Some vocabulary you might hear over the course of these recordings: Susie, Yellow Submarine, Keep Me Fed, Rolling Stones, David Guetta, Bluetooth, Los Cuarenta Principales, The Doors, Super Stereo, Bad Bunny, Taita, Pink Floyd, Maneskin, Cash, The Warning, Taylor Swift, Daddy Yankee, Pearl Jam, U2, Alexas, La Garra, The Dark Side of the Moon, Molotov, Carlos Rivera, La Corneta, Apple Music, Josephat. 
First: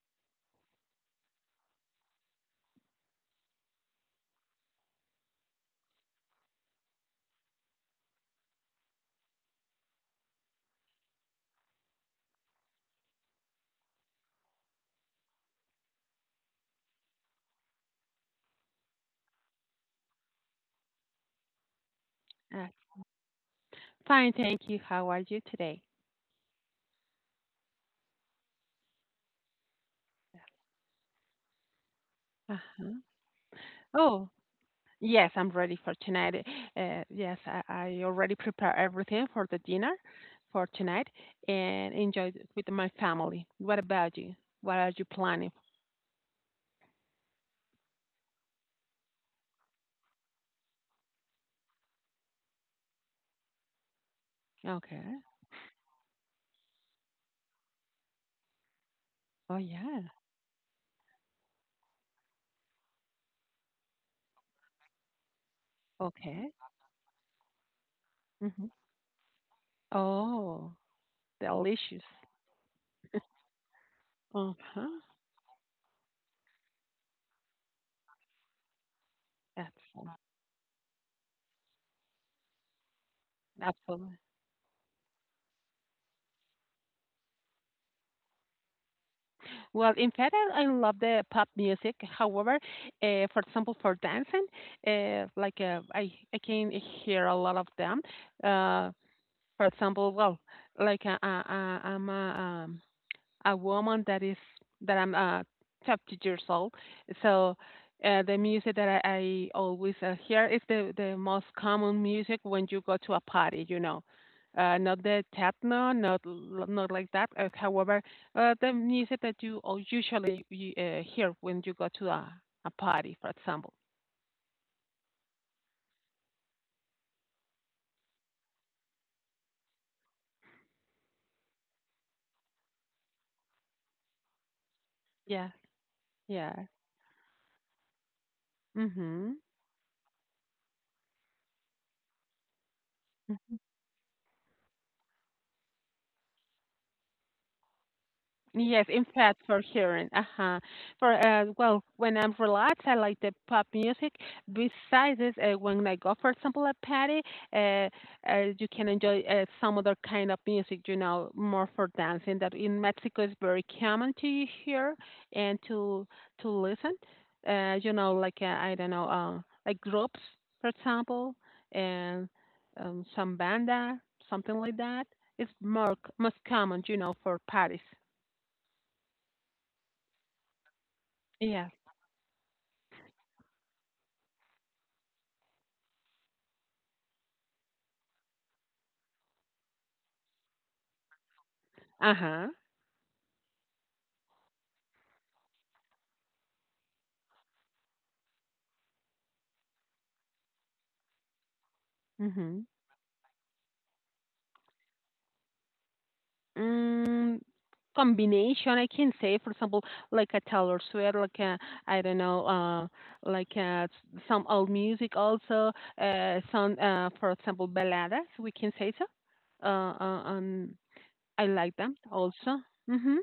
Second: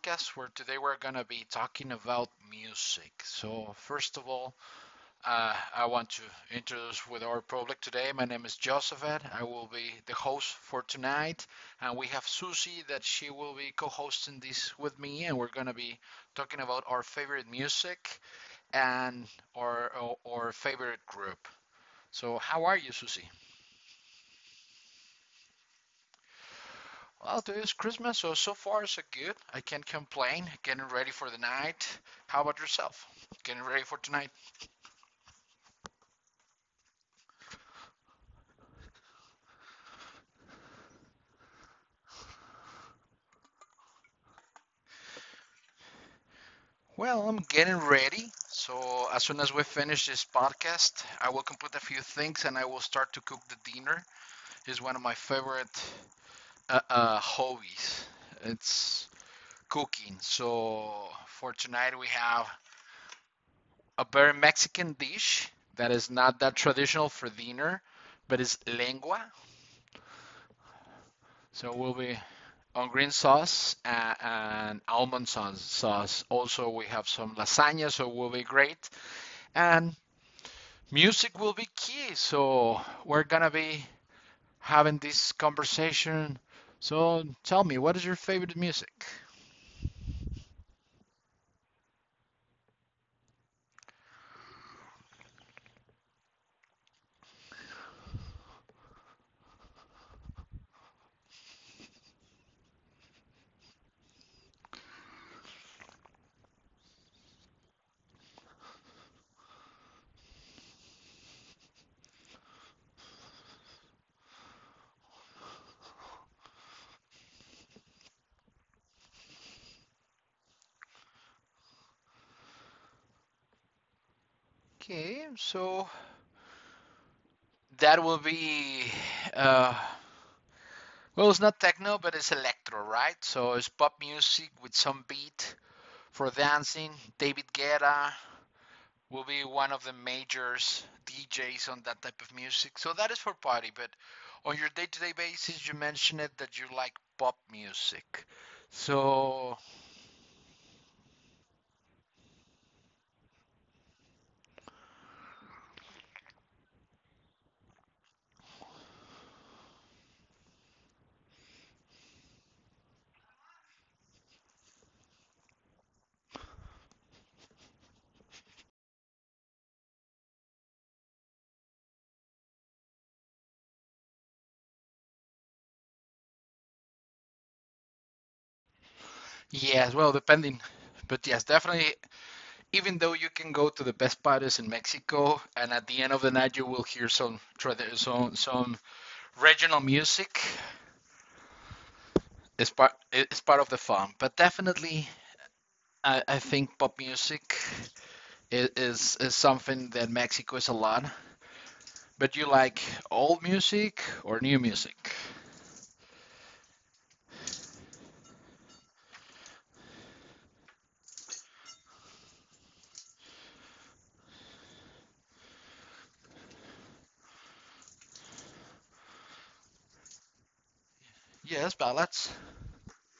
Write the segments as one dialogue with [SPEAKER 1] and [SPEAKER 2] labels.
[SPEAKER 1] podcast where today we're going to be talking about music. So, first of all, I want to introduce with our public today. My name is Josephat. I will be the host for tonight, and we have Susie that she will be co-hosting this with me, and we're going to be talking about our favorite music and our favorite group. So, how
[SPEAKER 2] Uh,
[SPEAKER 1] are you, Susie?
[SPEAKER 2] Fine, thank you. How are you today?
[SPEAKER 1] Well, this Christmas, so far so good. I can't complain. Getting ready for the night. How about
[SPEAKER 2] Uh-huh.
[SPEAKER 1] yourself? Getting ready for
[SPEAKER 2] Oh,
[SPEAKER 1] tonight?
[SPEAKER 2] yes, I'm ready for tonight. Yes, I already prepare everything for the dinner for tonight and enjoy it with my family. What about you? What are you planning?
[SPEAKER 1] Well, I'm getting ready. So as soon as we finish this podcast, I will complete a few things and I will start to cook the dinner. It's one of my
[SPEAKER 2] Okay.
[SPEAKER 1] favorite hobbies. It's
[SPEAKER 2] Oh, yeah.
[SPEAKER 1] cooking. So for tonight, we have a very Mexican dish that is not
[SPEAKER 2] Okay.
[SPEAKER 1] that traditional for dinner, but it's
[SPEAKER 2] Hmm.
[SPEAKER 1] lengua.
[SPEAKER 2] Oh,
[SPEAKER 1] So we'll
[SPEAKER 2] delicious.
[SPEAKER 1] be on green sauce and
[SPEAKER 2] Uh-huh.
[SPEAKER 1] almond sauce. Also, we have some lasagna, so will be great. And
[SPEAKER 2] Absolutely.
[SPEAKER 1] music will be key, so we're gonna be
[SPEAKER 2] Absolutely.
[SPEAKER 1] having this conversation. So tell me, what is your favorite music?
[SPEAKER 2] Well, in fact, I love the pop music. However, for example, for dancing, like I can hear a lot of them. Uh, for example, well, like I'm um, a woman that is that I'm 50 years old. So, the music that I always hear is the most common music when you go to a party. You know, not the techno, not like that. However, the music that you all usually you, hear when you go to a party, for example.
[SPEAKER 1] Okay, so that will be uh, well, it's not techno, but it's electro, right? So it's pop music with some
[SPEAKER 2] Yeah,
[SPEAKER 1] beat for
[SPEAKER 2] yeah.
[SPEAKER 1] dancing. David Guetta will
[SPEAKER 2] Mhm.
[SPEAKER 1] be one of the majors DJs on that type of music. So that is for party, but on your day-to-day basis, you mentioned it that you like pop music.
[SPEAKER 2] Yes, in fact,
[SPEAKER 1] So
[SPEAKER 2] for sure. Uh-huh. For well, when I'm relaxed, I like the pop music. Besides this, when I go, for example, a party, uh, you can enjoy some other kind of music, you know, more for dancing. That in Mexico is very common to hear and to listen. You know, like I don't know, like groups, for example, and some banda, something like that. It's most common, you know, for parties.
[SPEAKER 1] yes, well, depending. But yes,
[SPEAKER 2] Yeah.
[SPEAKER 1] definitely, even though you can go to the best parties in Mexico, and at the end of the night you will hear some regional music.
[SPEAKER 2] Uh-huh.
[SPEAKER 1] It's part of the fun. But definitely, I think pop music is something that Mexico is a lot. But you
[SPEAKER 2] Mhm.
[SPEAKER 1] like old music or new music?
[SPEAKER 2] Mm, Combination I can say, for example, like a Taylor Swift, like a I don't know, like some old music also, some for example, baladas. We can say so. Uh, uh, um, I
[SPEAKER 1] Yes,
[SPEAKER 2] like them
[SPEAKER 1] ballads.
[SPEAKER 2] also. Hmm.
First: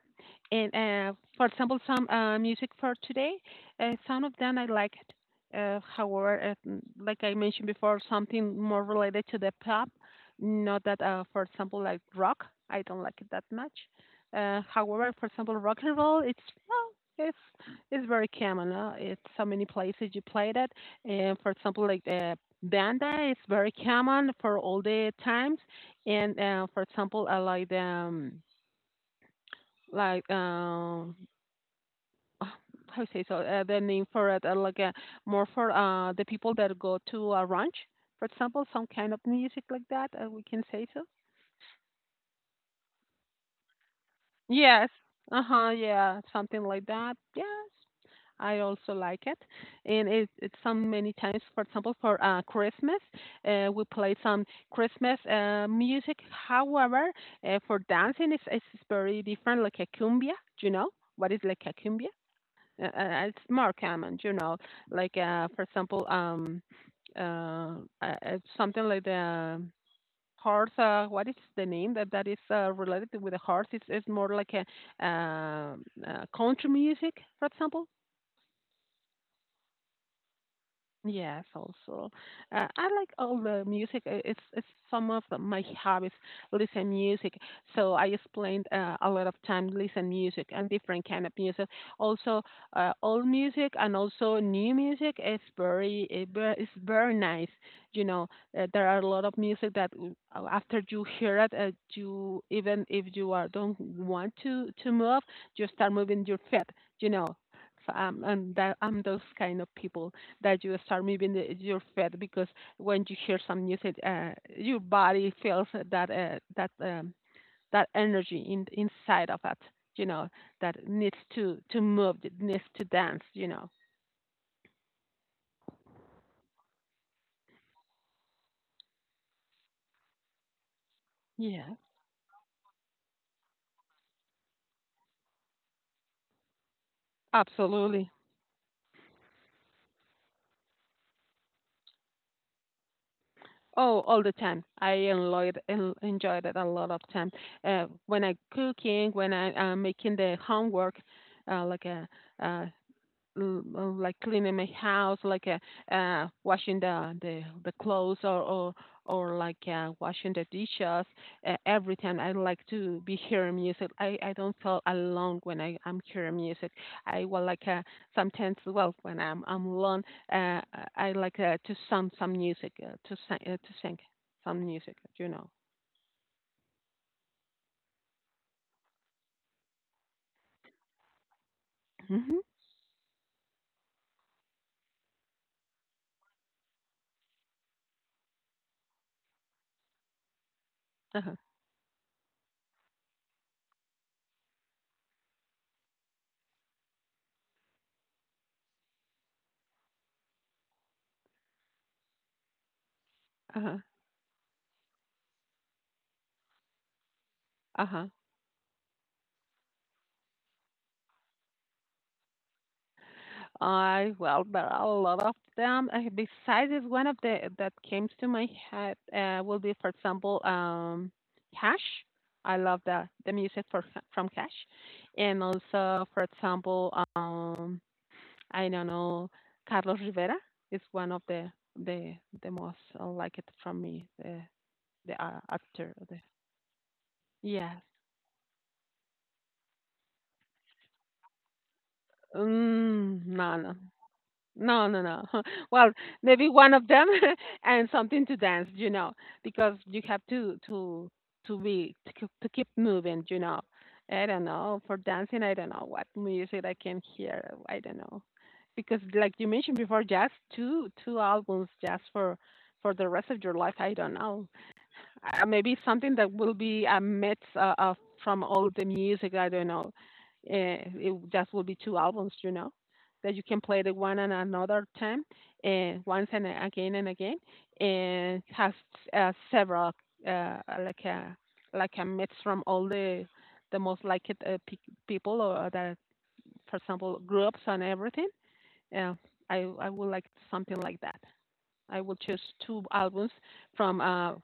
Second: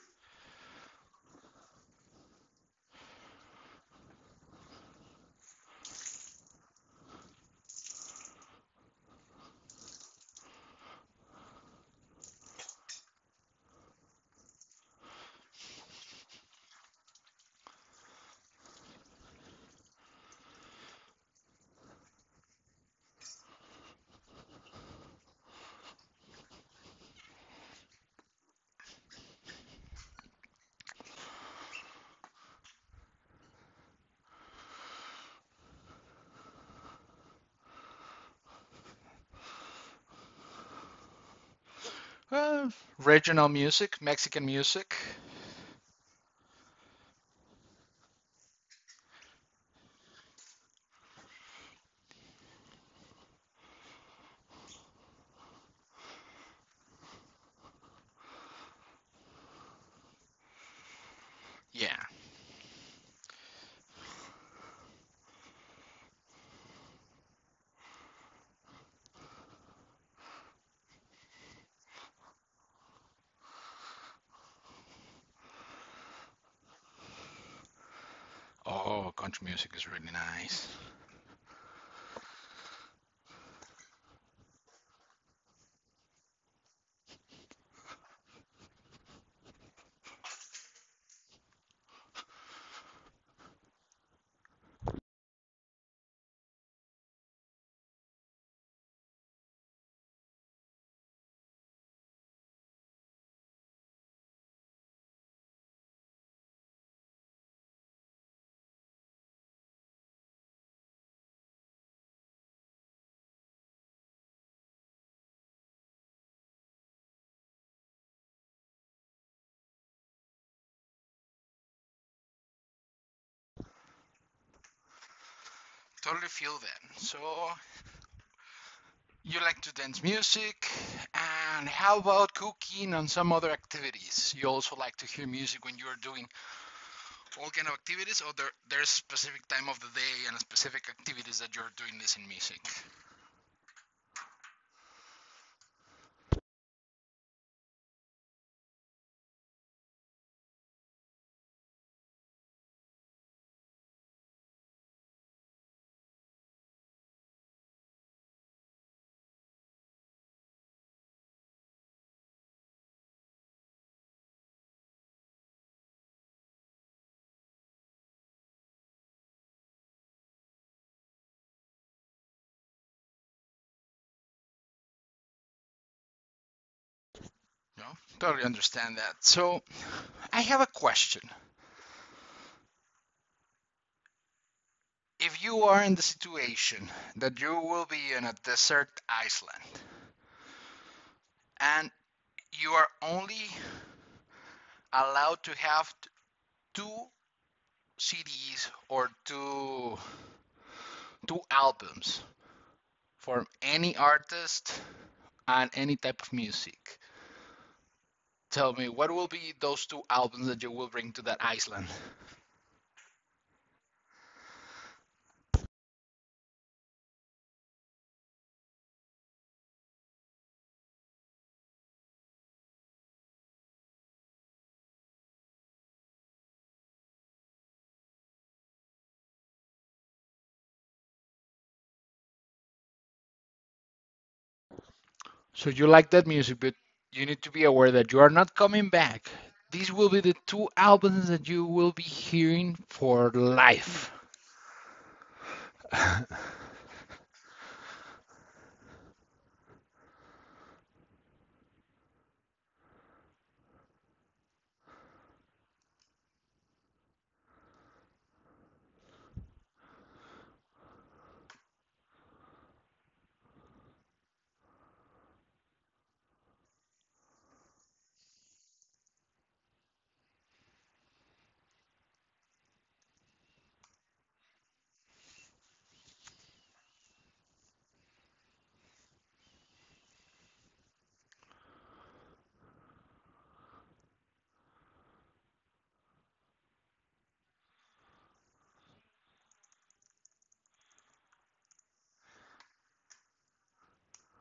[SPEAKER 2] And, for example, some music for today, some of them I like it. However, like I mentioned before, something more related to the pop, not that, for example, like rock, I don't like it that much. However, for example, rock and roll, it's well, it's it's very common. It's so many places you play that. And for example, like banda, it's very common for all the times and for example, I like the like uh, how you say so the name for it I like more for the people that go to a ranch, for example, some kind of music like that, we can say so.
[SPEAKER 1] Well, regional music, Mexican
[SPEAKER 2] Yes.
[SPEAKER 1] music.
[SPEAKER 2] Uh-huh, yeah, something like that. Yes. I also like it. And it's some many times, for example, for Christmas, we play some Christmas music. However, for dancing it's very different like a cumbia, you know? What is like a
[SPEAKER 1] Yeah.
[SPEAKER 2] cumbia? It's more common, you know, like for example, uh, something like the horse. What is the name that is related with the horse? It's more like a country music, for example.
[SPEAKER 1] Oh, country music is really nice.
[SPEAKER 2] Yes, also. I like all the music. It's some of my hobbies, listen music. So I explained a lot of time listen music and different kind of music. Also, old music and also new music is is very nice. You know, there are a lot of music that after you hear it, you even if you are don't want to move, you start moving your feet. You know, so, and that I'm those kind of people that you start moving your feet because when you hear some music, your body feels that that energy inside of it. You know that needs to move, that needs to dance. You know.
[SPEAKER 1] Totally feel that. So, you like to dance music,
[SPEAKER 2] Yeah.
[SPEAKER 1] and how about cooking and some other activities? You also like to hear music when you're doing all kind of
[SPEAKER 2] Absolutely.
[SPEAKER 1] activities, or there's specific time of the day and specific activities that you're doing listening music?
[SPEAKER 2] Oh, all the time. I enjoyed it a lot of time. When I cooking, when I am making the homework, uh, like a, uh, like cleaning my house, like washing the clothes or like washing the dishes. Every time I like to be hearing music. I don't feel alone when I am hearing music. I will like sometimes well when I'm alone. Uh, I like to sing some music, to sing, some music. You know.
[SPEAKER 1] No, totally understand that. So, I have a question.
[SPEAKER 2] Mhm.
[SPEAKER 1] If you are in the situation that you will be in a desert island
[SPEAKER 2] Uh huh.
[SPEAKER 1] and you are only allowed to have two CDs or two albums
[SPEAKER 2] Uh huh.
[SPEAKER 1] from any artist and any type of music,
[SPEAKER 2] Uh huh.
[SPEAKER 1] tell me what will be those two albums that you will bring to that island.
[SPEAKER 2] I Well, there are a lot of them. Besides, is one of the that came to my head, will be, for example, Cash. I love the music for from Cash, and also, for example, I don't know, Carlos Rivera is one of the the most like it from me. The
[SPEAKER 1] So
[SPEAKER 2] actor.
[SPEAKER 1] you
[SPEAKER 2] The,
[SPEAKER 1] like that music, but you need to be
[SPEAKER 2] yes.
[SPEAKER 1] aware that you are not coming back. These will be the two albums that you will be hearing
[SPEAKER 2] Mm,
[SPEAKER 1] for
[SPEAKER 2] no, no.
[SPEAKER 1] life.
[SPEAKER 2] No, no, no. Well, maybe one of them and something to dance, you know, because you have to be, to keep moving, you know. I don't know for dancing. I don't know what music I can hear. I don't know because, like you mentioned before, just two albums just for the rest of your life. I don't know. Maybe something that will be a mix, of from all the music. I don't know. It just will be two albums, you know, that you can play the one and another time, once and again and again, and has several uh, like a like a mix from all the most liked, people or the, for example, groups and everything. Yeah, I would like something like that. I will choose two albums from,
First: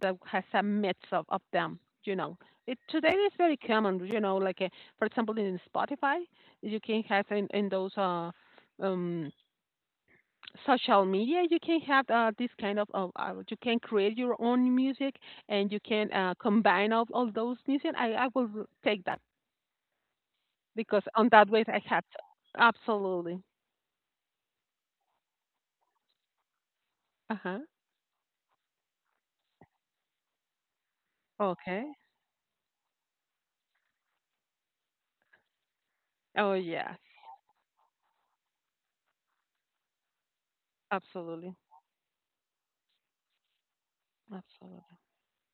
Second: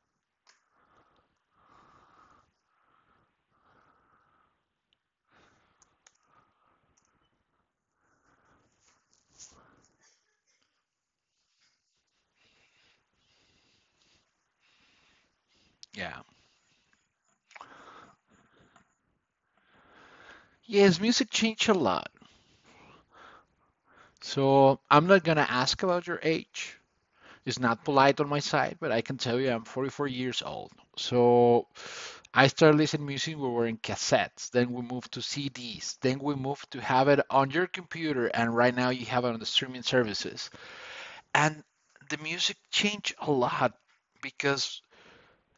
[SPEAKER 2] that has a mix of them. You know, it today is very common. You know, like for example, in Spotify, you can have in those um, social media, you can have this kind of you can create your own music and you can
[SPEAKER 1] Yeah.
[SPEAKER 2] combine all those music. I will take that
[SPEAKER 1] Yes,
[SPEAKER 2] because
[SPEAKER 1] music
[SPEAKER 2] on that
[SPEAKER 1] changed
[SPEAKER 2] way
[SPEAKER 1] a
[SPEAKER 2] I have
[SPEAKER 1] lot.
[SPEAKER 2] absolutely.
[SPEAKER 1] So I'm not gonna ask about your age.
[SPEAKER 2] Uh
[SPEAKER 1] It's
[SPEAKER 2] huh.
[SPEAKER 1] not polite on my side, but I can tell you I'm 44 years old. So
[SPEAKER 2] Okay.
[SPEAKER 1] I started listening music. We were in cassettes. Then we moved to CDs. Then we
[SPEAKER 2] Oh
[SPEAKER 1] moved to
[SPEAKER 2] yes,
[SPEAKER 1] have it on your computer, and right now you have it on the streaming services.
[SPEAKER 2] absolutely,
[SPEAKER 1] And the music changed a lot because
[SPEAKER 2] absolutely.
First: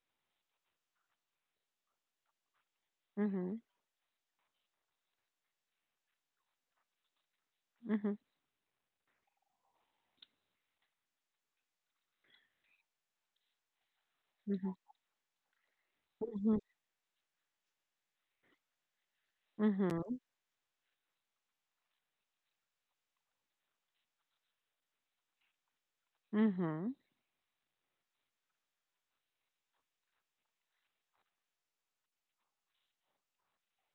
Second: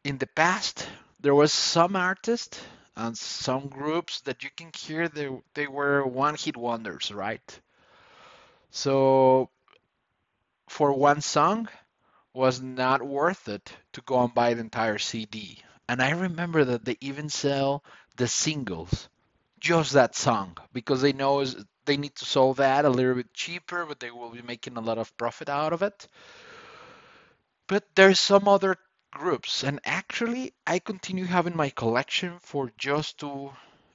[SPEAKER 1] in the past there was some artists and
[SPEAKER 2] Mhm.
[SPEAKER 1] some groups that you can hear they were one hit wonders, right?
[SPEAKER 2] Mhm.
[SPEAKER 1] So for one song was not worth it to go and buy the
[SPEAKER 2] Mhm,
[SPEAKER 1] entire CD. And I
[SPEAKER 2] mhm,
[SPEAKER 1] remember that they even sell the singles, just
[SPEAKER 2] mhm,
[SPEAKER 1] that song, because they know they need to sell that a little bit cheaper, but they will be making a lot of profit out of it.
[SPEAKER 2] mhm,
[SPEAKER 1] But there's some other groups, and actually, I continue having my collection for just two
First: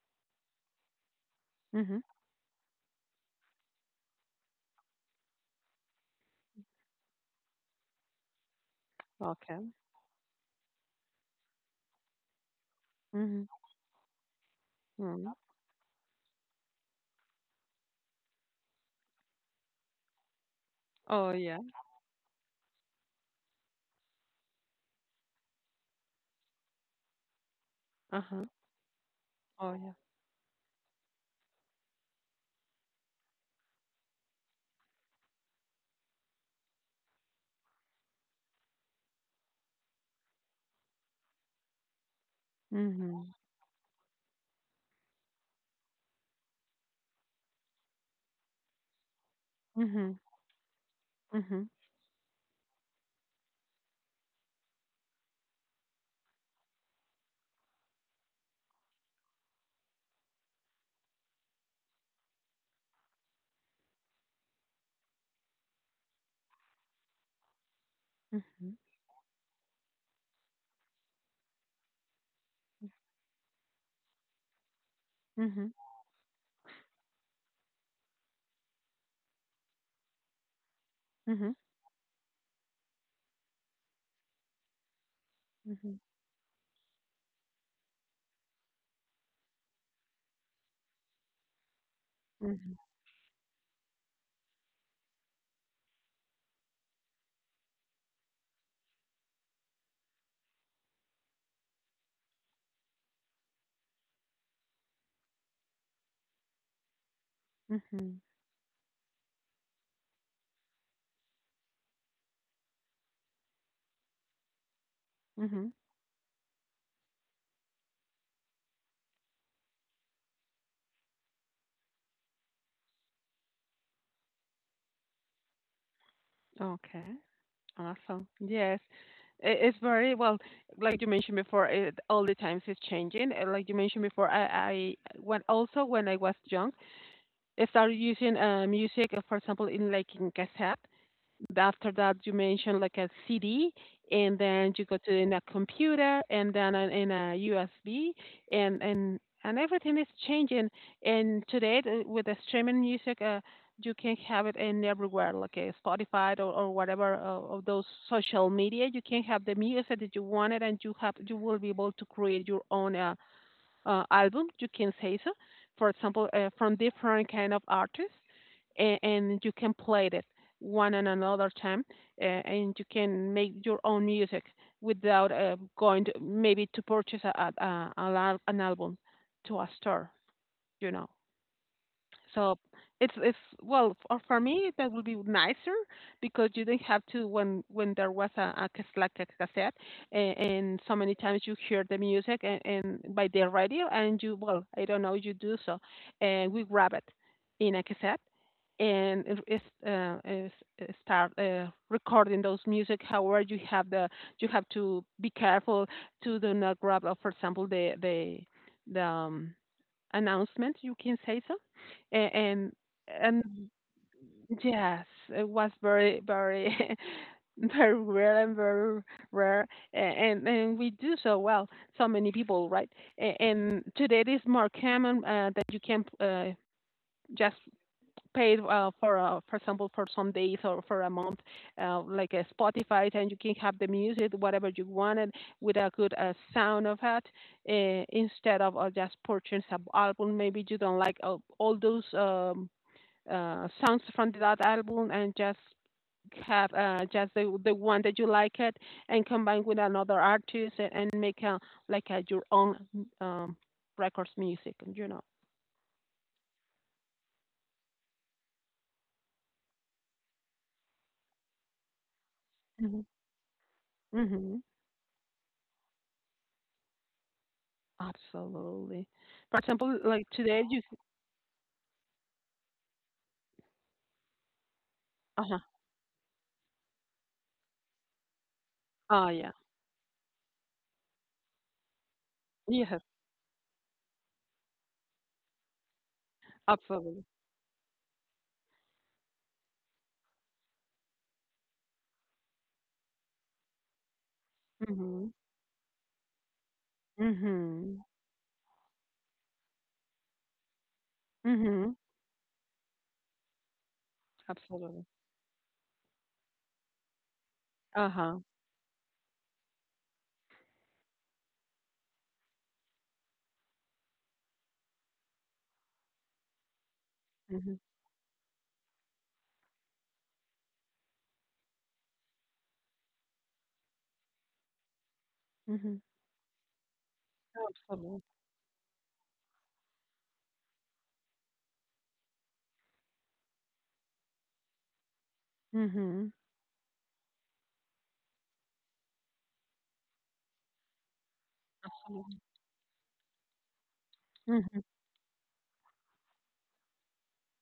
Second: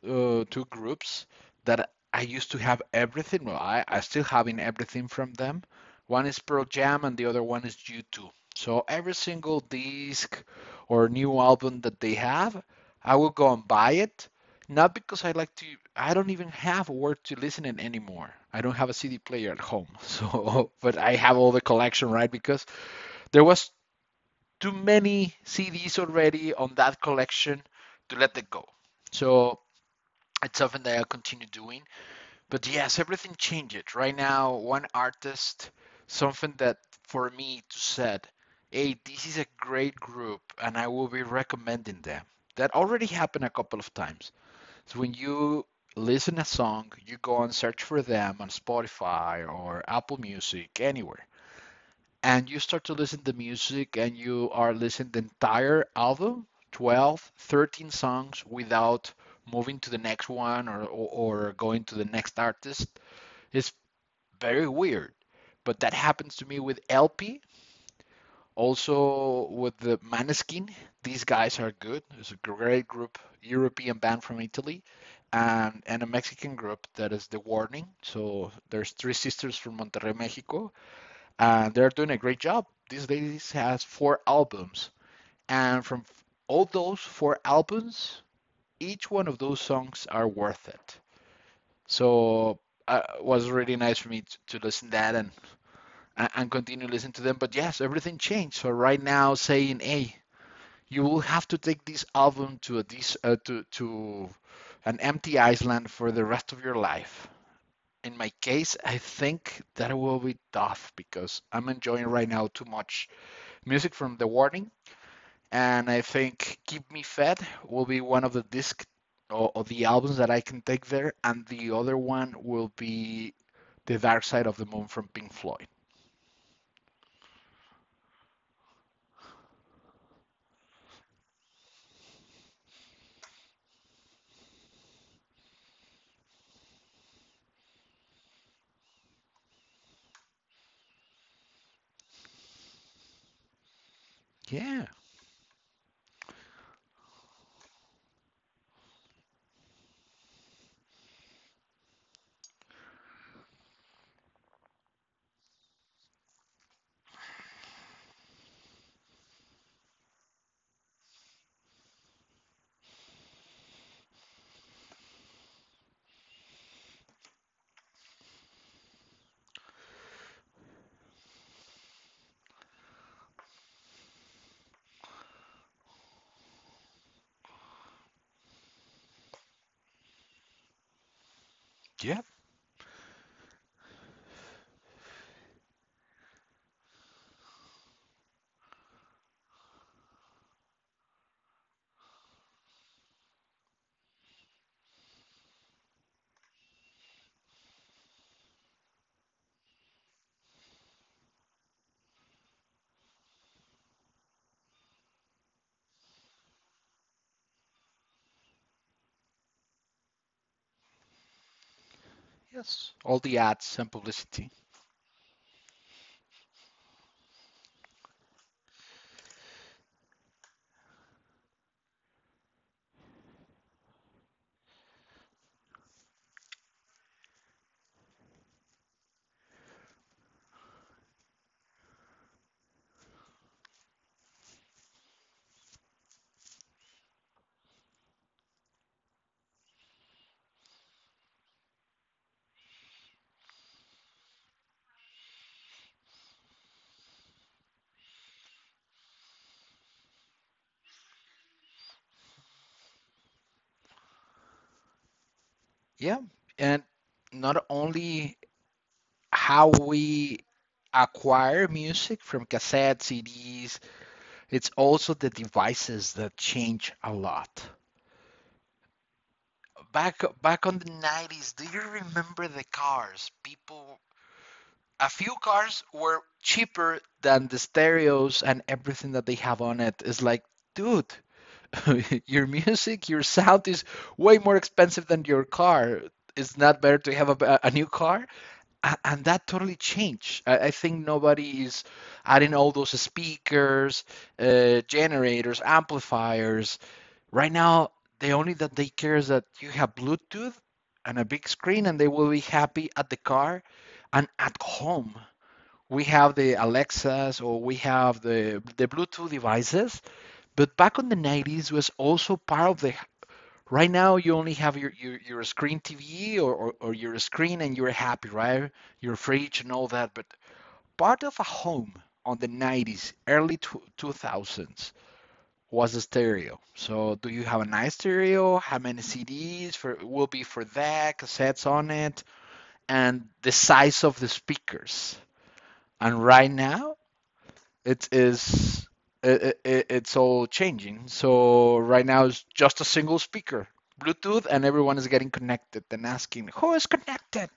[SPEAKER 1] two groups that
[SPEAKER 2] mhm.
[SPEAKER 1] I used to have everything. Well, I still having everything from them. One is Pearl Jam, and the other one is U2. So every
[SPEAKER 2] Okay.
[SPEAKER 1] single disc or new album that they have, I will
[SPEAKER 2] Mhm,
[SPEAKER 1] go and buy it. Not because I
[SPEAKER 2] mhm.
[SPEAKER 1] like to, I don't even have where to listen it anymore. I don't have a CD player at home, so but I
[SPEAKER 2] Oh,
[SPEAKER 1] have all the
[SPEAKER 2] yeah.
[SPEAKER 1] collection, right? Because there was too many CDs already on that collection to let
[SPEAKER 2] Uh-huh.
[SPEAKER 1] it go. So
[SPEAKER 2] Oh, yeah.
[SPEAKER 1] it's something that I'll continue doing. But yes, everything changes. Right now, one artist, something that for me to said, hey, this is a great group and I will be recommending them. That already
[SPEAKER 2] Mhm,
[SPEAKER 1] happened a couple of times. So when you listen a song, you go and search for them on Spotify or Apple
[SPEAKER 2] mhm,
[SPEAKER 1] Music, anywhere,
[SPEAKER 2] mhm,
[SPEAKER 1] and you start to listen to music and you are listening the entire album 12 13 songs without moving to the next one or going to the next artist is very weird, but that happens to me with lp,
[SPEAKER 2] mhm,
[SPEAKER 1] also with the maneskin. These guys are good. It's a great group, european band from italy,
[SPEAKER 2] mhm,
[SPEAKER 1] and a mexican group that is the warning. So there's 3 sisters from monterrey, mexico,
[SPEAKER 2] mhm,
[SPEAKER 1] and they're doing a great job. This ladies has 4 albums, and
[SPEAKER 2] mhm,
[SPEAKER 1] from all those 4 albums, each one of those songs are worth it. So
[SPEAKER 2] mhm,
[SPEAKER 1] it was really nice for me to listen to that and continue listening to them. But yes, everything changed. So right now, saying, hey, you will have to take this album to a this to an empty island for the rest of your life. In
[SPEAKER 2] mhm,
[SPEAKER 1] my case, I think that will be tough because I'm enjoying right now too much music from The Warning,
[SPEAKER 2] mhm.
[SPEAKER 1] and I think Keep Me Fed will be one of the disc or the albums that I can take there, and the other one will be The Dark Side of the Moon from Pink Floyd.
[SPEAKER 2] Okay. Awesome. Yes. It's very well, like you mentioned before, all the times is changing. And like you mentioned before, I when also when I was young, start using music, for example, in like in cassette. After that, you mentioned like a CD, and then
[SPEAKER 1] Yeah.
[SPEAKER 2] you go to in a computer, and then in a USB, and and and everything is changing. And today, with the streaming music, you can have it in everywhere, like Spotify or whatever of those social media. You can have the music that you wanted, and you will be able to create your own. Album, you can say so. For example, from different kind of artists, and you can play it one and another time, and you can make your own music without going to, maybe to purchase an album to a store, you know.
[SPEAKER 1] Yeah.
[SPEAKER 2] So it's well for me that would be nicer because you didn't have to, when there was like a cassette, and so many times you hear the music, and by the radio and you well I don't know you do so and we grab it in a cassette and it is start recording those music. However, you have to be careful to do not grab, for example, the announcement, you can say so. A- And
[SPEAKER 1] Yes, all the
[SPEAKER 2] and
[SPEAKER 1] ads and publicity.
[SPEAKER 2] yes, it was very very very rare and very rare, and we do so well. So many people, right? And today it is more common that you can just paid for example for some days or for a month, like a Spotify, and you can have the music whatever you wanted with a good sound of it, instead of just purchasing an album maybe you don't like all those songs from that album and just have just the one that you like it and combine with another artist, and make a like a, your own um, records music, you know.
[SPEAKER 1] Yeah, and not only how we acquire music from cassettes,
[SPEAKER 2] Mhm.
[SPEAKER 1] CDs,
[SPEAKER 2] Hmm.
[SPEAKER 1] it's also the devices that change a lot.
[SPEAKER 2] Absolutely. For example, like
[SPEAKER 1] Back
[SPEAKER 2] today
[SPEAKER 1] back
[SPEAKER 2] you,
[SPEAKER 1] on the 90s, do you remember the cars? People, a few
[SPEAKER 2] uh-huh.
[SPEAKER 1] cars were cheaper than the stereos and everything that
[SPEAKER 2] Ah,
[SPEAKER 1] they
[SPEAKER 2] yeah.
[SPEAKER 1] have on it. It's like, dude, your
[SPEAKER 2] Yes,
[SPEAKER 1] music, your sound is way more expensive than your car. It's not better to
[SPEAKER 2] absolutely.
[SPEAKER 1] have a new car. And that totally changed. I think nobody is adding all those speakers,
[SPEAKER 2] Mhm.
[SPEAKER 1] generators, amplifiers. Right now,
[SPEAKER 2] Mhm.
[SPEAKER 1] the only that they care is that you have Bluetooth and a big
[SPEAKER 2] Mhm.
[SPEAKER 1] screen, and they will be happy at the car and at
[SPEAKER 2] Absolutely.
[SPEAKER 1] home. We have the Alexas or we have
[SPEAKER 2] Uh-huh.
[SPEAKER 1] the Bluetooth devices, but back in the 90s was also part of the. Right now, you only have your screen TV or your screen,
[SPEAKER 2] Mhm.
[SPEAKER 1] and you're happy, right? Your fridge and all that. But part of a home on the 90s, early 2000s
[SPEAKER 2] Mhm.
[SPEAKER 1] was the stereo? So do you have a nice
[SPEAKER 2] Absolutely.
[SPEAKER 1] stereo? How many CDs for will be for that, cassettes on it, and the size of the speakers.
[SPEAKER 2] Mhm.
[SPEAKER 1] And right now it is it, it, it's all changing. So right now it's just a single speaker, Bluetooth, and
[SPEAKER 2] Mhm.
[SPEAKER 1] everyone is getting connected and asking, "Who is connected?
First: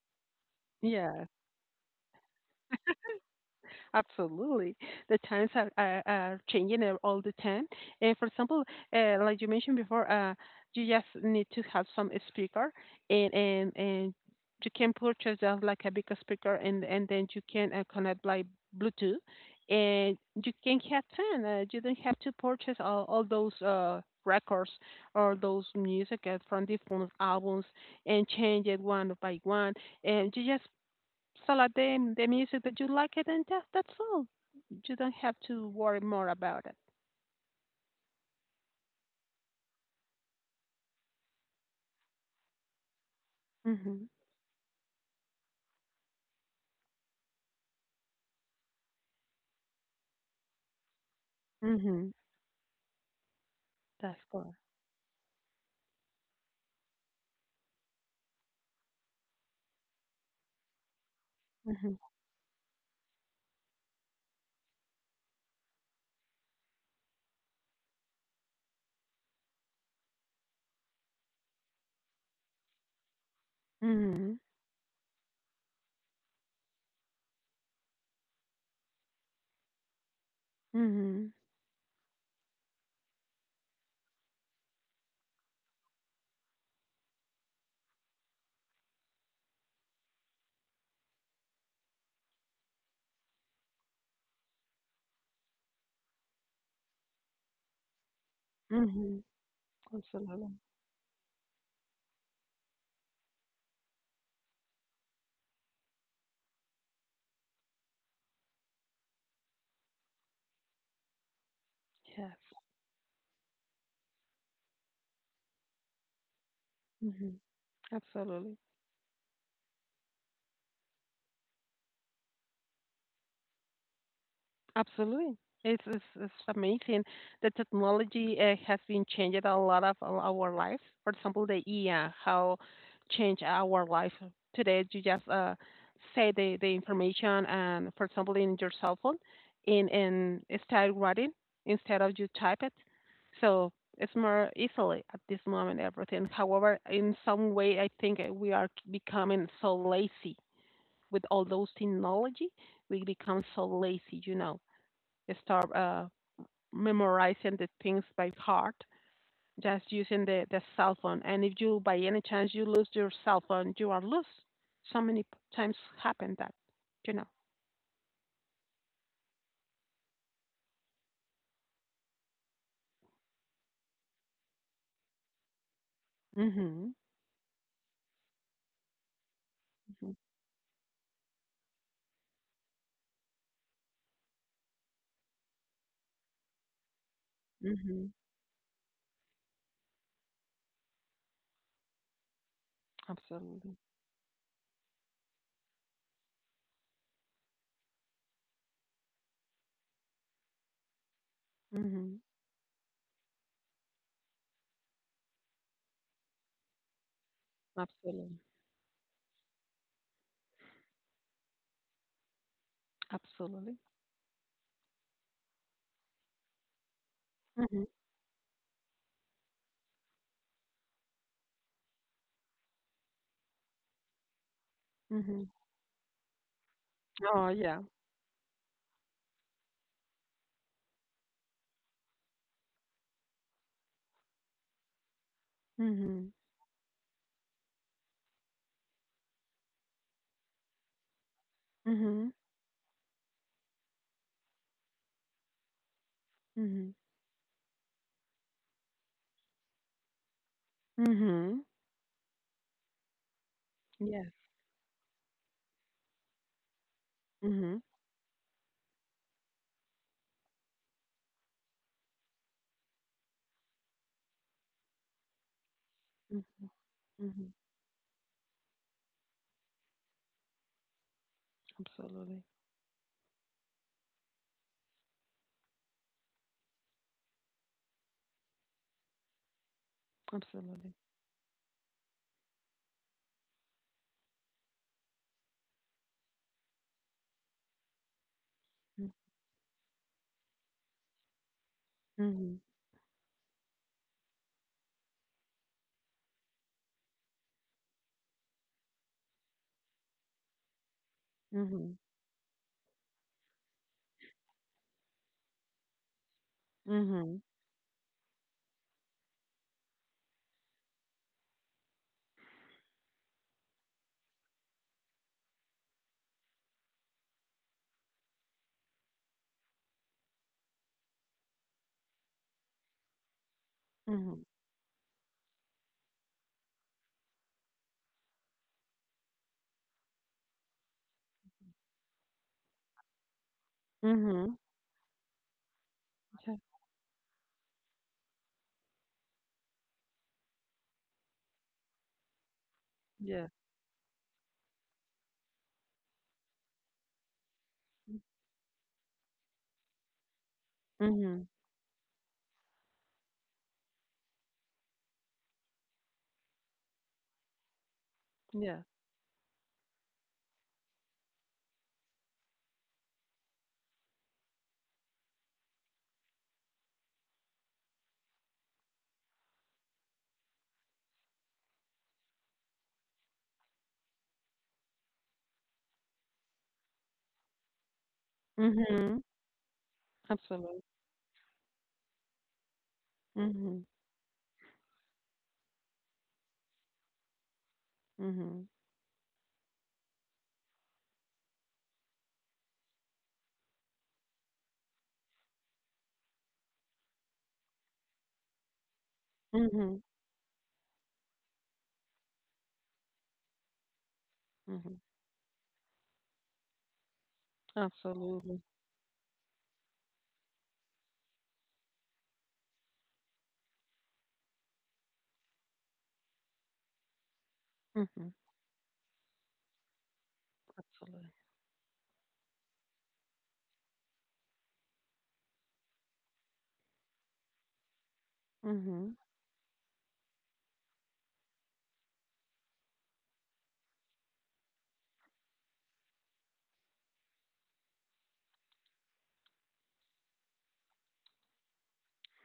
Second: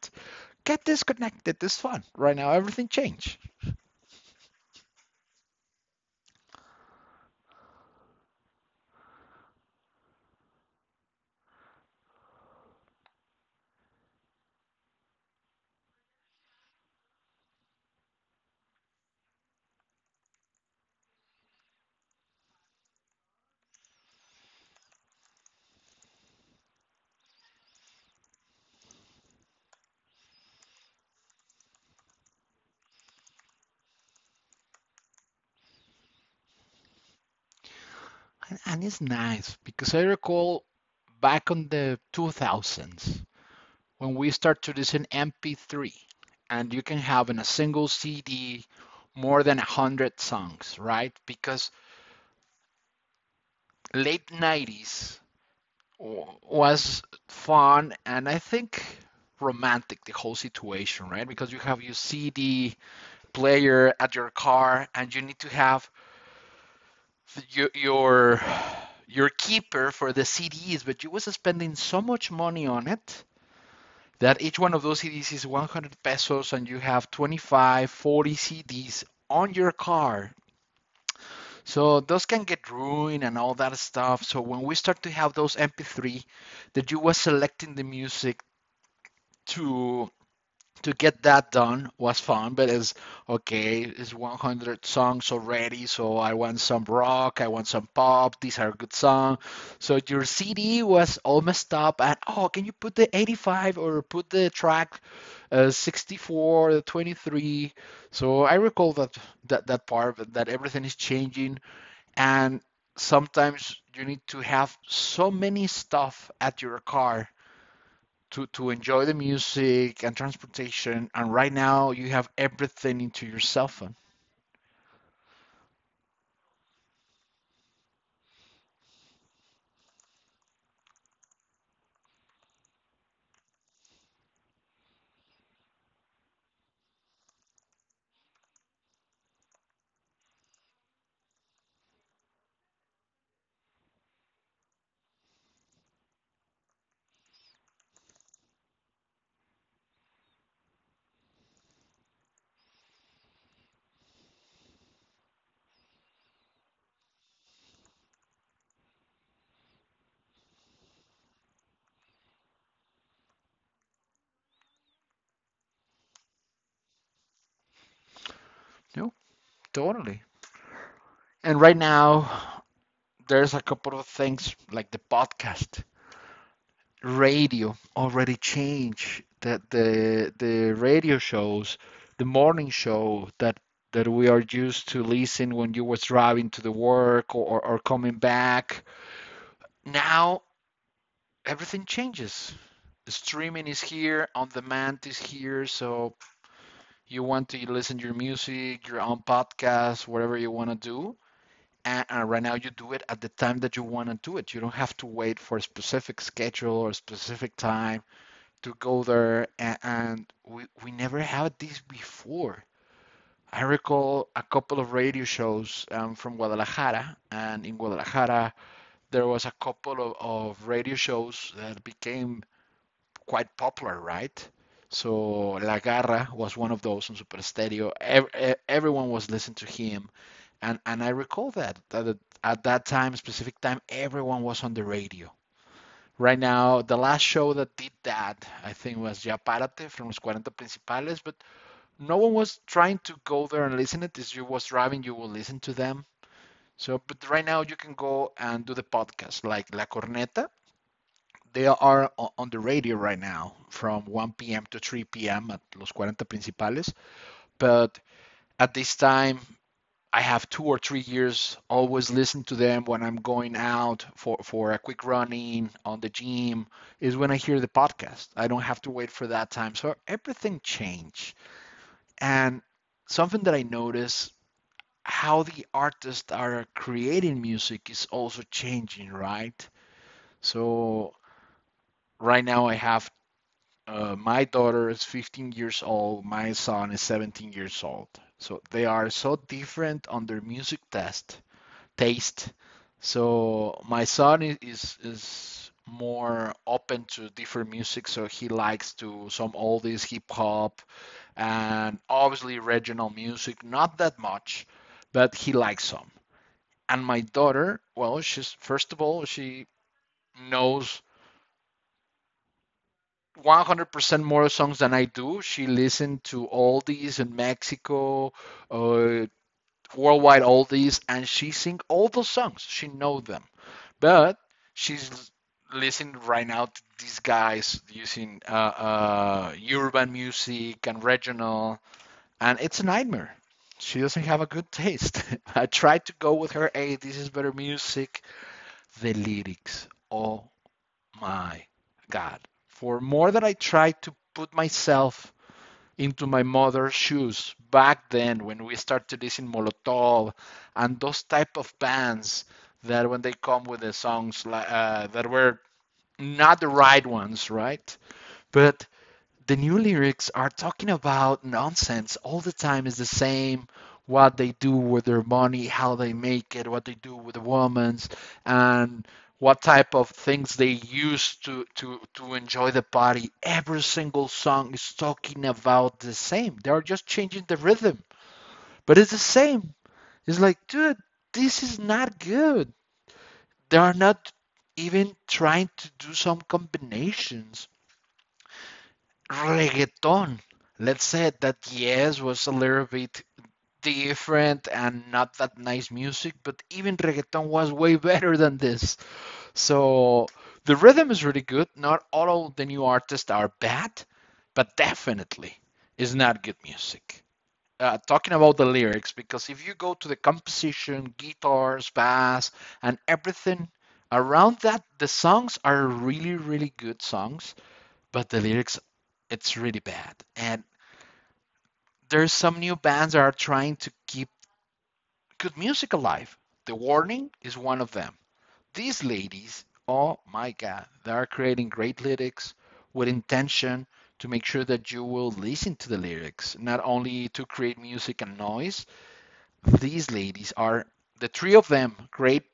[SPEAKER 1] Get this
[SPEAKER 2] Yes.
[SPEAKER 1] connected. This fun." Right now everything changed,
[SPEAKER 2] Absolutely. The times are, changing all the time. And for example, like you mentioned before, you just need to have some speaker and you can purchase just like a big speaker, and then you can connect by Bluetooth and you can have fun. You don't have to purchase all those records or those music from different albums and change it one by one. And you just select the music that you like it, and that's all. You don't have to worry more about it.
[SPEAKER 1] and it's nice because I recall back on the 2000s
[SPEAKER 2] Mhm.
[SPEAKER 1] when we start to listen MP3, and you can have in a single CD more than 100 songs, right? Because
[SPEAKER 2] Mhm. That's
[SPEAKER 1] late
[SPEAKER 2] correct.
[SPEAKER 1] 90s was fun and I think romantic, the whole situation, right? Because you have your
[SPEAKER 2] Mhm.
[SPEAKER 1] CD player at your car and you need to have your, your your keeper for the CDs, but you was spending so much money on it that
[SPEAKER 2] Mhm.
[SPEAKER 1] each one of those CDs is 100 pesos and you have 25, 40 CDs on your car.
[SPEAKER 2] Mhm.
[SPEAKER 1] So those can get ruined and all that stuff. So when we start to have those MP3 that you were selecting the music to to get that done was fun, but it's okay, it's 100 songs already, so I want some rock, I want some pop, these are good
[SPEAKER 2] Mhm.
[SPEAKER 1] songs. So your
[SPEAKER 2] Absolutely.
[SPEAKER 1] CD was all messed up, and oh, can you put the 85 or put the track 64, the 23? So I recall that part, that everything is changing,
[SPEAKER 2] Yes.
[SPEAKER 1] and sometimes you need to have so many stuff at your car
[SPEAKER 2] Mhm. Absolutely.
[SPEAKER 1] to enjoy the music and transportation. And right now, you have everything into your cell phone.
[SPEAKER 2] Absolutely. It's amazing. The technology has been changing a lot of our lives. For example, the IA, how change our life. Today, you just say the information, and for example, in your cell phone, in start writing instead of you type it. So it's more easily at this moment, everything. However, in some way, I think we are becoming so lazy with all those technology. We become so lazy, stop memorizing the things by heart, just using the cell phone. And if you, by any chance, you lose your cell phone, you are lost. So many times happen that, you know.
[SPEAKER 1] No, totally. And right now, there's a couple of things like the podcast,
[SPEAKER 2] Mm-hmm.
[SPEAKER 1] radio already changed the radio shows, the morning show that we are used to listen when you was driving to the work or
[SPEAKER 2] Mm-hmm. Hmm.
[SPEAKER 1] coming back. Now everything changes. Streaming is
[SPEAKER 2] Absolutely.
[SPEAKER 1] here, on demand is here, so you want to listen to your music, your own podcast, whatever you want to do.
[SPEAKER 2] Mm-hmm.
[SPEAKER 1] And right now you do it at the time that you want to do it. You don't have to wait for a specific schedule or a specific time
[SPEAKER 2] Absolutely.
[SPEAKER 1] to go there. And we never had this before. I
[SPEAKER 2] Absolutely.
[SPEAKER 1] recall a couple of radio shows from Guadalajara, and in
[SPEAKER 2] Mm-hmm.
[SPEAKER 1] Guadalajara there was a couple of radio shows that became quite popular, right? So
[SPEAKER 2] Mm-hmm.
[SPEAKER 1] La Garra was one of those on Super
[SPEAKER 2] Oh, yeah.
[SPEAKER 1] Stereo. Everyone was listening to him, and I recall that that time, specific time, everyone was on the radio.
[SPEAKER 2] Mm-hmm.
[SPEAKER 1] Right now, the last show that did that, I think, was Ya Párate from Los 40 Principales, but no
[SPEAKER 2] Mm-hmm.
[SPEAKER 1] one was trying to go there and listen it. As you was driving, you will listen to them.
[SPEAKER 2] Mm-hmm.
[SPEAKER 1] So, but right now you can go and do the podcast, like La Corneta they
[SPEAKER 2] Mm-hmm.
[SPEAKER 1] are on the radio right now from
[SPEAKER 2] Yes.
[SPEAKER 1] 1 p.m. to 3 p.m. at Los Cuarenta Principales.
[SPEAKER 2] Mm-hmm.
[SPEAKER 1] But at this time, I have 2 or 3 years always listen to them when I'm going out for, a quick running on the gym is when I hear
[SPEAKER 2] Mm-hmm.
[SPEAKER 1] the podcast. I don't have to wait for that time. So everything changed.
[SPEAKER 2] Absolutely.
[SPEAKER 1] And something that I notice how the artists are creating music is also changing, right?
[SPEAKER 2] Absolutely.
[SPEAKER 1] So right now I have my daughter is 15 years old. My son is 17 years old. So they are so different on their music test taste.
[SPEAKER 2] Mm-hmm.
[SPEAKER 1] So my son is more open to different music. So he likes to some oldies, hip hop, and
[SPEAKER 2] Mm-hmm.
[SPEAKER 1] obviously regional music. Not that much, but he likes some. And my
[SPEAKER 2] Mm-hmm.
[SPEAKER 1] daughter, well, she's first of all she knows 100% more songs than I do. She listened to oldies in Mexico, uh, worldwide oldies, and she sing all those songs. She know them, but
[SPEAKER 2] Mm-hmm.
[SPEAKER 1] she's listening right now to these guys using urban music and regional, and it's a nightmare. She doesn't have a
[SPEAKER 2] Mhm.
[SPEAKER 1] good taste. I tried to go with
[SPEAKER 2] Yeah.
[SPEAKER 1] her. Hey, this is better music. The lyrics. Oh my God, for more than I
[SPEAKER 2] Yeah.
[SPEAKER 1] tried to put myself into my mother's shoes back then when we started listening Molotov and those
[SPEAKER 2] Mhm.
[SPEAKER 1] type of bands that when they come with the songs like, that were not the right ones, right? But
[SPEAKER 2] Yeah.
[SPEAKER 1] the new lyrics are talking about nonsense all the time is the same what they do with their money, how they make it, what they do with the women's, and what type of things they use to enjoy the party. Every single song is talking about the same. They are just changing the rhythm, but it's the
[SPEAKER 2] Mhm.
[SPEAKER 1] same. It's like,
[SPEAKER 2] Absolutely.
[SPEAKER 1] dude, this is not good. They
[SPEAKER 2] Mhm.
[SPEAKER 1] are not even trying to do some combinations.
[SPEAKER 2] Mhm.
[SPEAKER 1] Reggaeton. Let's say that yes was a little bit different and not that nice music, but even reggaeton was way better than this.
[SPEAKER 2] Mhm.
[SPEAKER 1] So the rhythm is really good. Not all of the new artists are bad, but
[SPEAKER 2] Mhm.
[SPEAKER 1] definitely is not good music. Talking about the
[SPEAKER 2] Absolutely.
[SPEAKER 1] lyrics, because if you go to the composition, guitars, bass, and everything around that, the songs are really, really good songs, but the
[SPEAKER 2] Mhm.
[SPEAKER 1] lyrics, it's really bad. And
[SPEAKER 2] Absolutely.
[SPEAKER 1] there's some new bands that are trying to keep good music alive. The Warning is one of them. These
[SPEAKER 2] Mhm.
[SPEAKER 1] ladies, oh my God, they are creating great lyrics with intention to make sure that you will listen to the lyrics, not only to create music and noise. These ladies are the three of them great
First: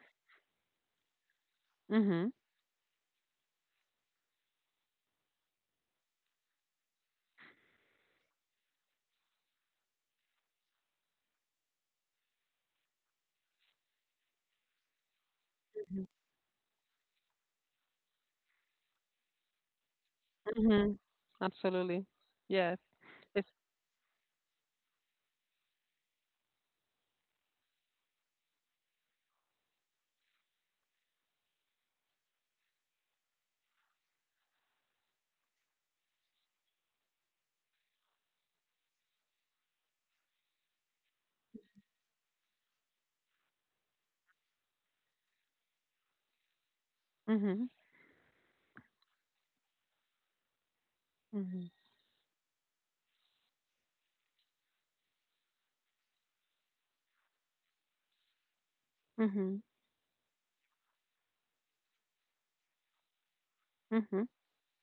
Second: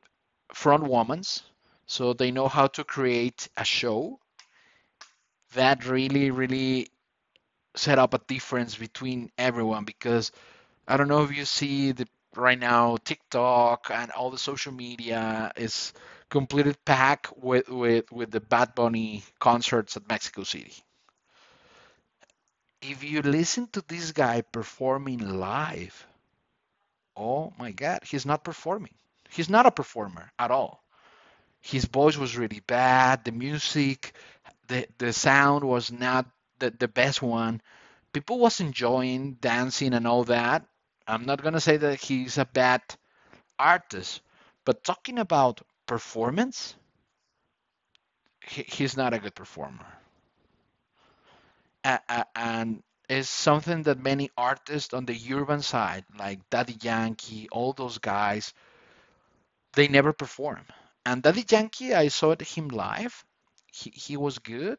[SPEAKER 1] front women, so they
[SPEAKER 2] Mhm.
[SPEAKER 1] know how to create a show that really, really set up a difference between everyone because I don't know if you see the right now TikTok and all the social media is completely packed with the Bad Bunny concerts at Mexico City.
[SPEAKER 2] Mhm. Absolutely. Yes.
[SPEAKER 1] If you
[SPEAKER 2] It's
[SPEAKER 1] listen to this guy performing live, oh my God, he's not performing. He's not a performer at all. His voice was really bad. The music, the sound was not the best one. People was enjoying dancing and all that. I'm not gonna say that he's a bad artist, but talking about performance,
[SPEAKER 2] mhm.
[SPEAKER 1] he's not a good performer.
[SPEAKER 2] Mhm.
[SPEAKER 1] And it's something that many artists on the urban side, like Daddy Yankee, all those guys,
[SPEAKER 2] Mhm.
[SPEAKER 1] they never perform. And Daddy Yankee, I saw him live. He
[SPEAKER 2] Mhm.
[SPEAKER 1] was good,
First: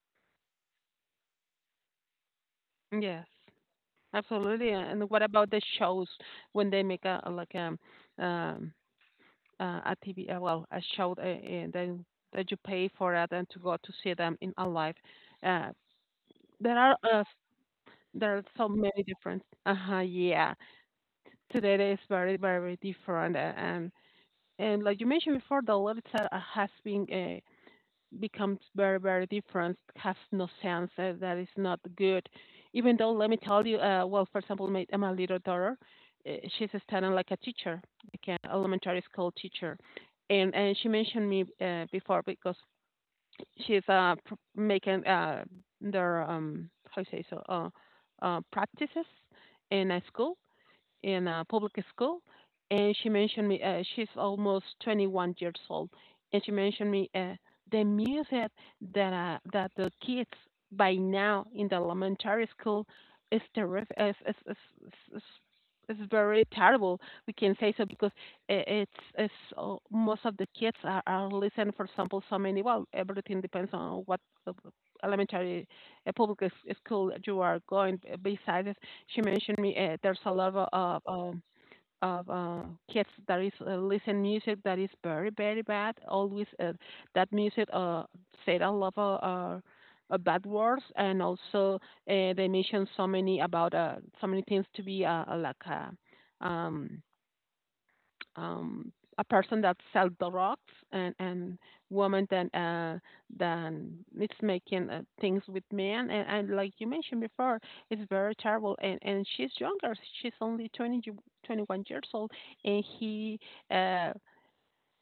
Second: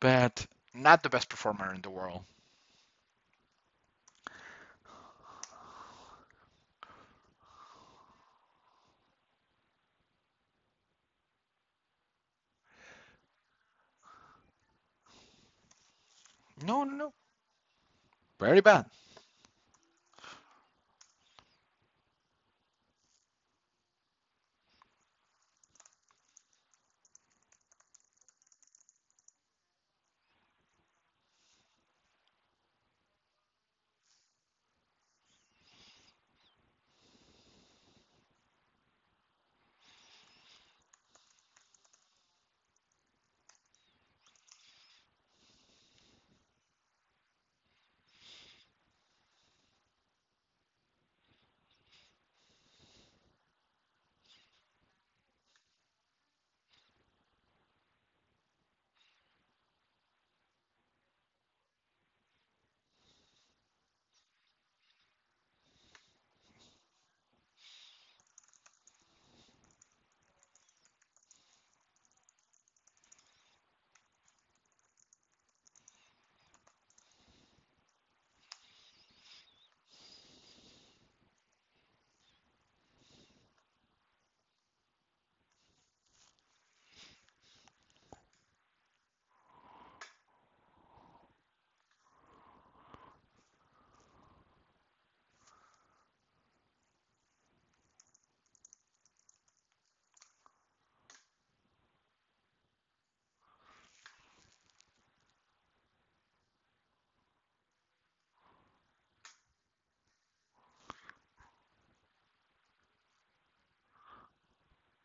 [SPEAKER 1] but not the best performer in the world.
[SPEAKER 2] Yes. Absolutely. And what about the shows when they make like um a TV well a show that you pay for it and to go to see them in a live? Uh, There
[SPEAKER 1] No, no,
[SPEAKER 2] are
[SPEAKER 1] no.
[SPEAKER 2] uh, there are
[SPEAKER 1] Very
[SPEAKER 2] so
[SPEAKER 1] bad.
[SPEAKER 2] many different. Uh-huh, yeah. Today it is very very different and like you mentioned before, the lyrics are, has been becomes very very different. Has no sense. That is not good. Even though let me tell you, well, for example, my little daughter, uh, she's standing like a teacher, like an elementary school teacher, and she mentioned me before because she's making their how you say so practices in a school in a public school, and she mentioned me. She's almost 21 years old, and she mentioned me the music that that the kids by now in the elementary school is terrific. Is very terrible. We can say so because it's it's most of the kids are listening. For example, so many. Well, everything depends on what uh, elementary public school you are going. Besides, she mentioned me there's a lot of kids that is listen music that is very very bad. Always that music said a lot of bad words and also they mentioned so many about so many things to be like um, a person that sells drugs and woman that than it's making things with men and like you mentioned before it's very terrible and she's younger she's only 21 years old and uh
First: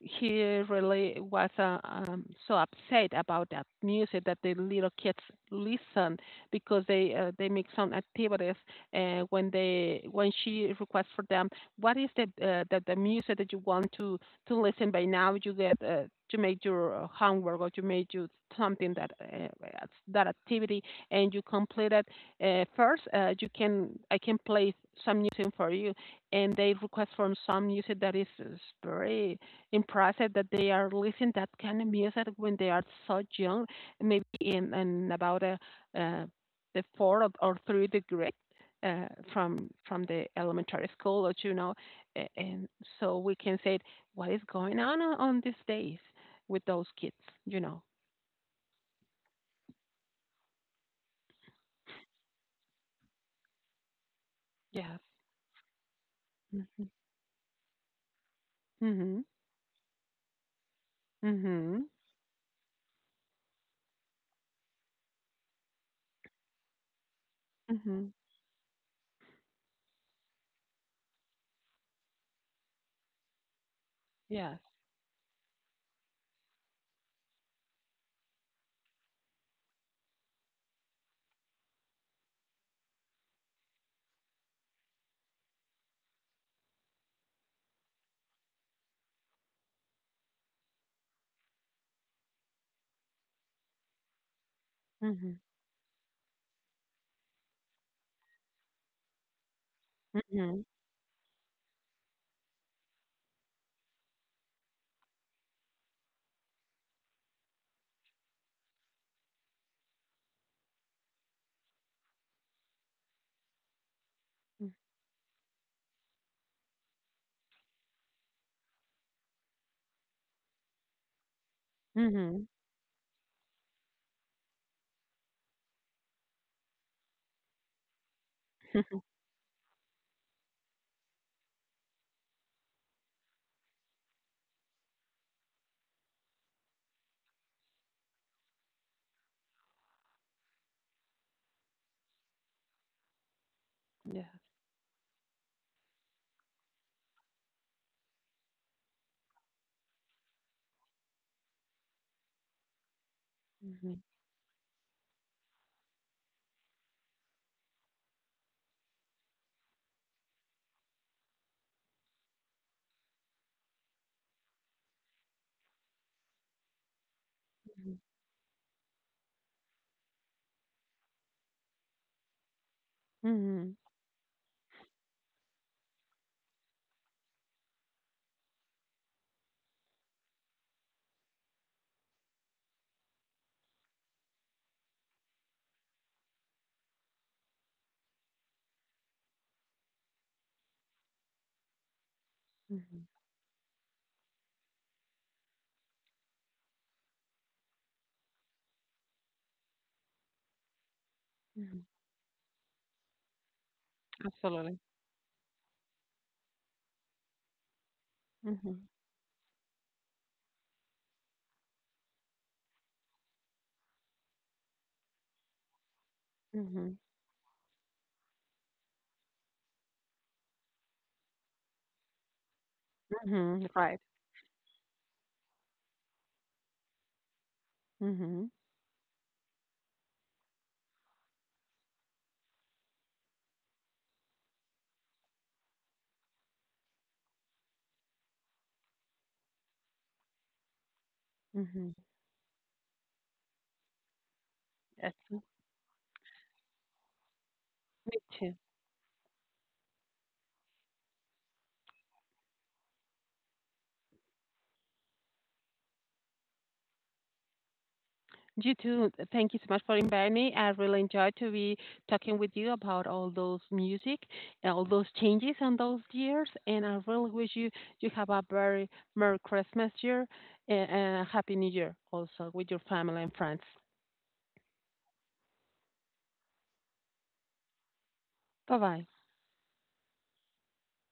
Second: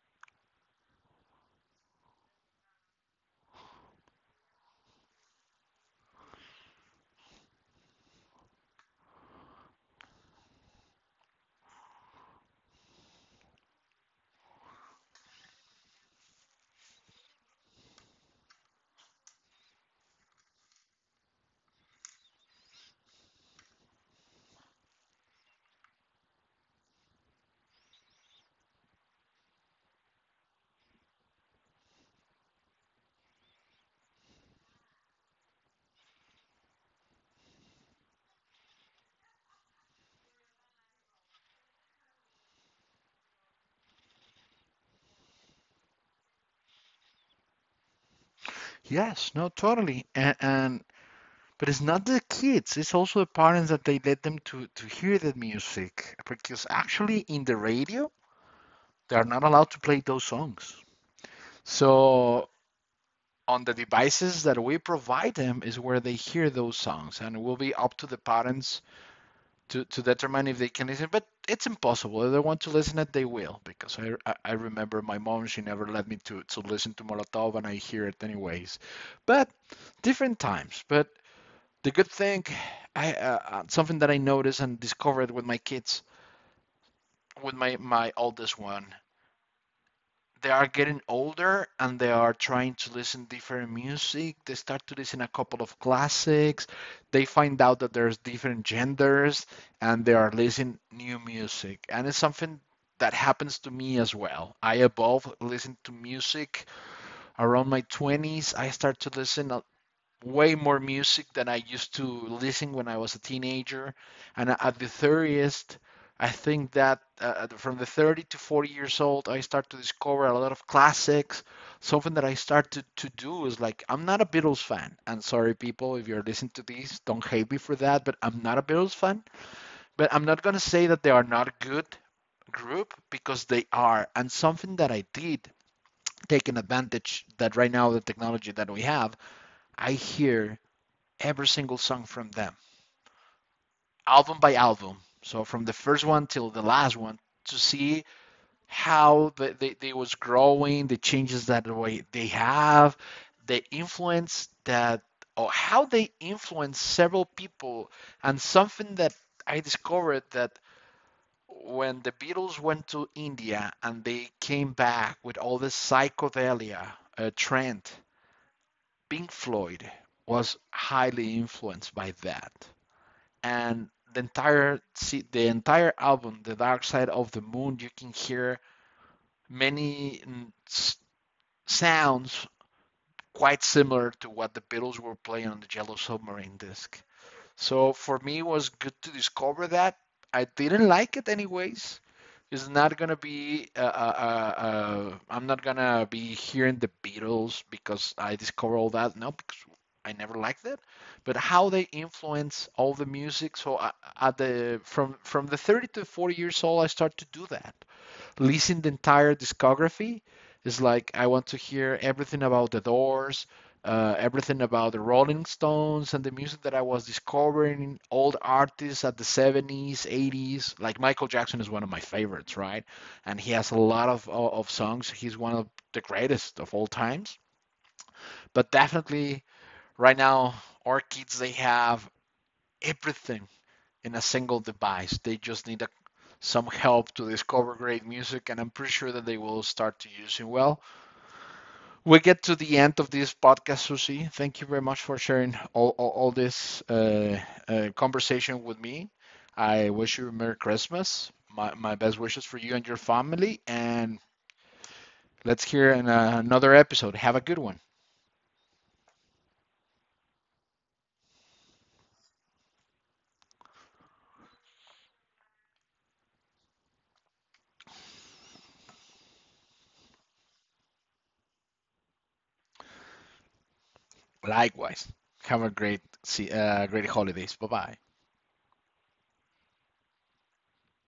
[SPEAKER 2] he really was so upset about that music that the little kids listen because they make some activities when they when she requests for them what is the the music that you want to listen by now you get to make your homework or to make you something that that activity and you complete it, first you can I can play some music for you and they request from some music that is very impressive that they are listening that kind of music when they are so young, maybe in about uh, the four or three degree uh, from the elementary school, or you know, and so we can say what is going on on these days with those kids, you know.
[SPEAKER 1] Yes, no, totally. And But it's not the kids, it's also the parents that they let them to
[SPEAKER 2] Yes.
[SPEAKER 1] hear that music. Because
[SPEAKER 2] Mhm.
[SPEAKER 1] actually in the radio, they
[SPEAKER 2] Mhm.
[SPEAKER 1] are not allowed to play those songs.
[SPEAKER 2] Mhm.
[SPEAKER 1] So on the devices that we provide them is where they hear those songs. And it will be up to
[SPEAKER 2] Mhm.
[SPEAKER 1] the parents to determine if they can listen. But it's impossible. If they want to listen it, they will. Because I
[SPEAKER 2] Yes.
[SPEAKER 1] remember my mom, she never let me to listen to Molotov and I hear it anyways. But different times. But the good thing, I something that I noticed and discovered with my kids, with my my oldest one, they are getting older and they are trying to listen different music. They start to listen a
[SPEAKER 2] Mhm.
[SPEAKER 1] couple of classics. They find out that there's different genders and they are
[SPEAKER 2] Mhm.
[SPEAKER 1] listening new music. And it's something that happens to me as well. I evolve, listen to music around my 20s. I start to listen way more music than I used to listen when I was a teenager. And
[SPEAKER 2] Mhm.
[SPEAKER 1] at the 30th, I think that from the 30 to 40 years old, I start to discover a lot of classics. Something that I
[SPEAKER 2] Mhm.
[SPEAKER 1] started to do is like, I'm not a Beatles fan. And sorry, people, if you're listening to this, don't hate me for that, but I'm not a Beatles fan. But I'm not going to say that they are not a good group because they are. And something that I did taking advantage that right now the technology that we have, I hear every single song from them,
[SPEAKER 2] Yes.
[SPEAKER 1] album by album. So from the first one till the last one to see how they was growing, the changes that way they have, the
[SPEAKER 2] Mhm.
[SPEAKER 1] influence that or how they influence several people, and something that I discovered that when the Beatles went to India and they came back with all this psychedelia trend, Pink Floyd was highly influenced by that.
[SPEAKER 2] Mhm.
[SPEAKER 1] And the entire album, The Dark Side of the Moon, you can hear many sounds quite similar to what the Beatles were playing on the Yellow Submarine disc. So for me, it was good to discover that. I didn't like it anyways. It's not
[SPEAKER 2] Mhm.
[SPEAKER 1] gonna be. I'm not gonna be hearing the Beatles because I discover all that. No, because I never liked it. But how
[SPEAKER 2] Mhm.
[SPEAKER 1] they influence all the music. So at
[SPEAKER 2] Absolutely.
[SPEAKER 1] the from the 30 to 40 years old, I start to do that. Listen
[SPEAKER 2] Mhm.
[SPEAKER 1] the entire discography is like I want to hear everything about the Doors, everything about the Rolling Stones and the music that I
[SPEAKER 2] Mhm,
[SPEAKER 1] was discovering, old artists at the 70s, 80s. Like Michael Jackson is one of my favorites, right? And he
[SPEAKER 2] mhm,
[SPEAKER 1] has a
[SPEAKER 2] right.
[SPEAKER 1] lot of songs. He's one of the greatest of all times.
[SPEAKER 2] Mhm,
[SPEAKER 1] But definitely right now, our kids, they have everything in a single device. They just need a, some help to discover great music, and I'm pretty sure that they will start to use it well.
[SPEAKER 2] mhm.
[SPEAKER 1] We get to the end of this podcast, Susi. Thank you very much
[SPEAKER 2] Yes,
[SPEAKER 1] for sharing all this
[SPEAKER 2] me too.
[SPEAKER 1] conversation with me. I wish you a Merry Christmas. My best wishes for you and your family. And let's hear in, another episode. Have a good one.
[SPEAKER 2] You too. Thank you so much for inviting me. I really enjoyed to be talking with you about all those music and all those changes on those years. And I really wish you have a very Merry Christmas year and a Happy New Year also with your family and friends.
[SPEAKER 1] Likewise. Have a great, great holidays. Bye bye.
[SPEAKER 2] Bye bye.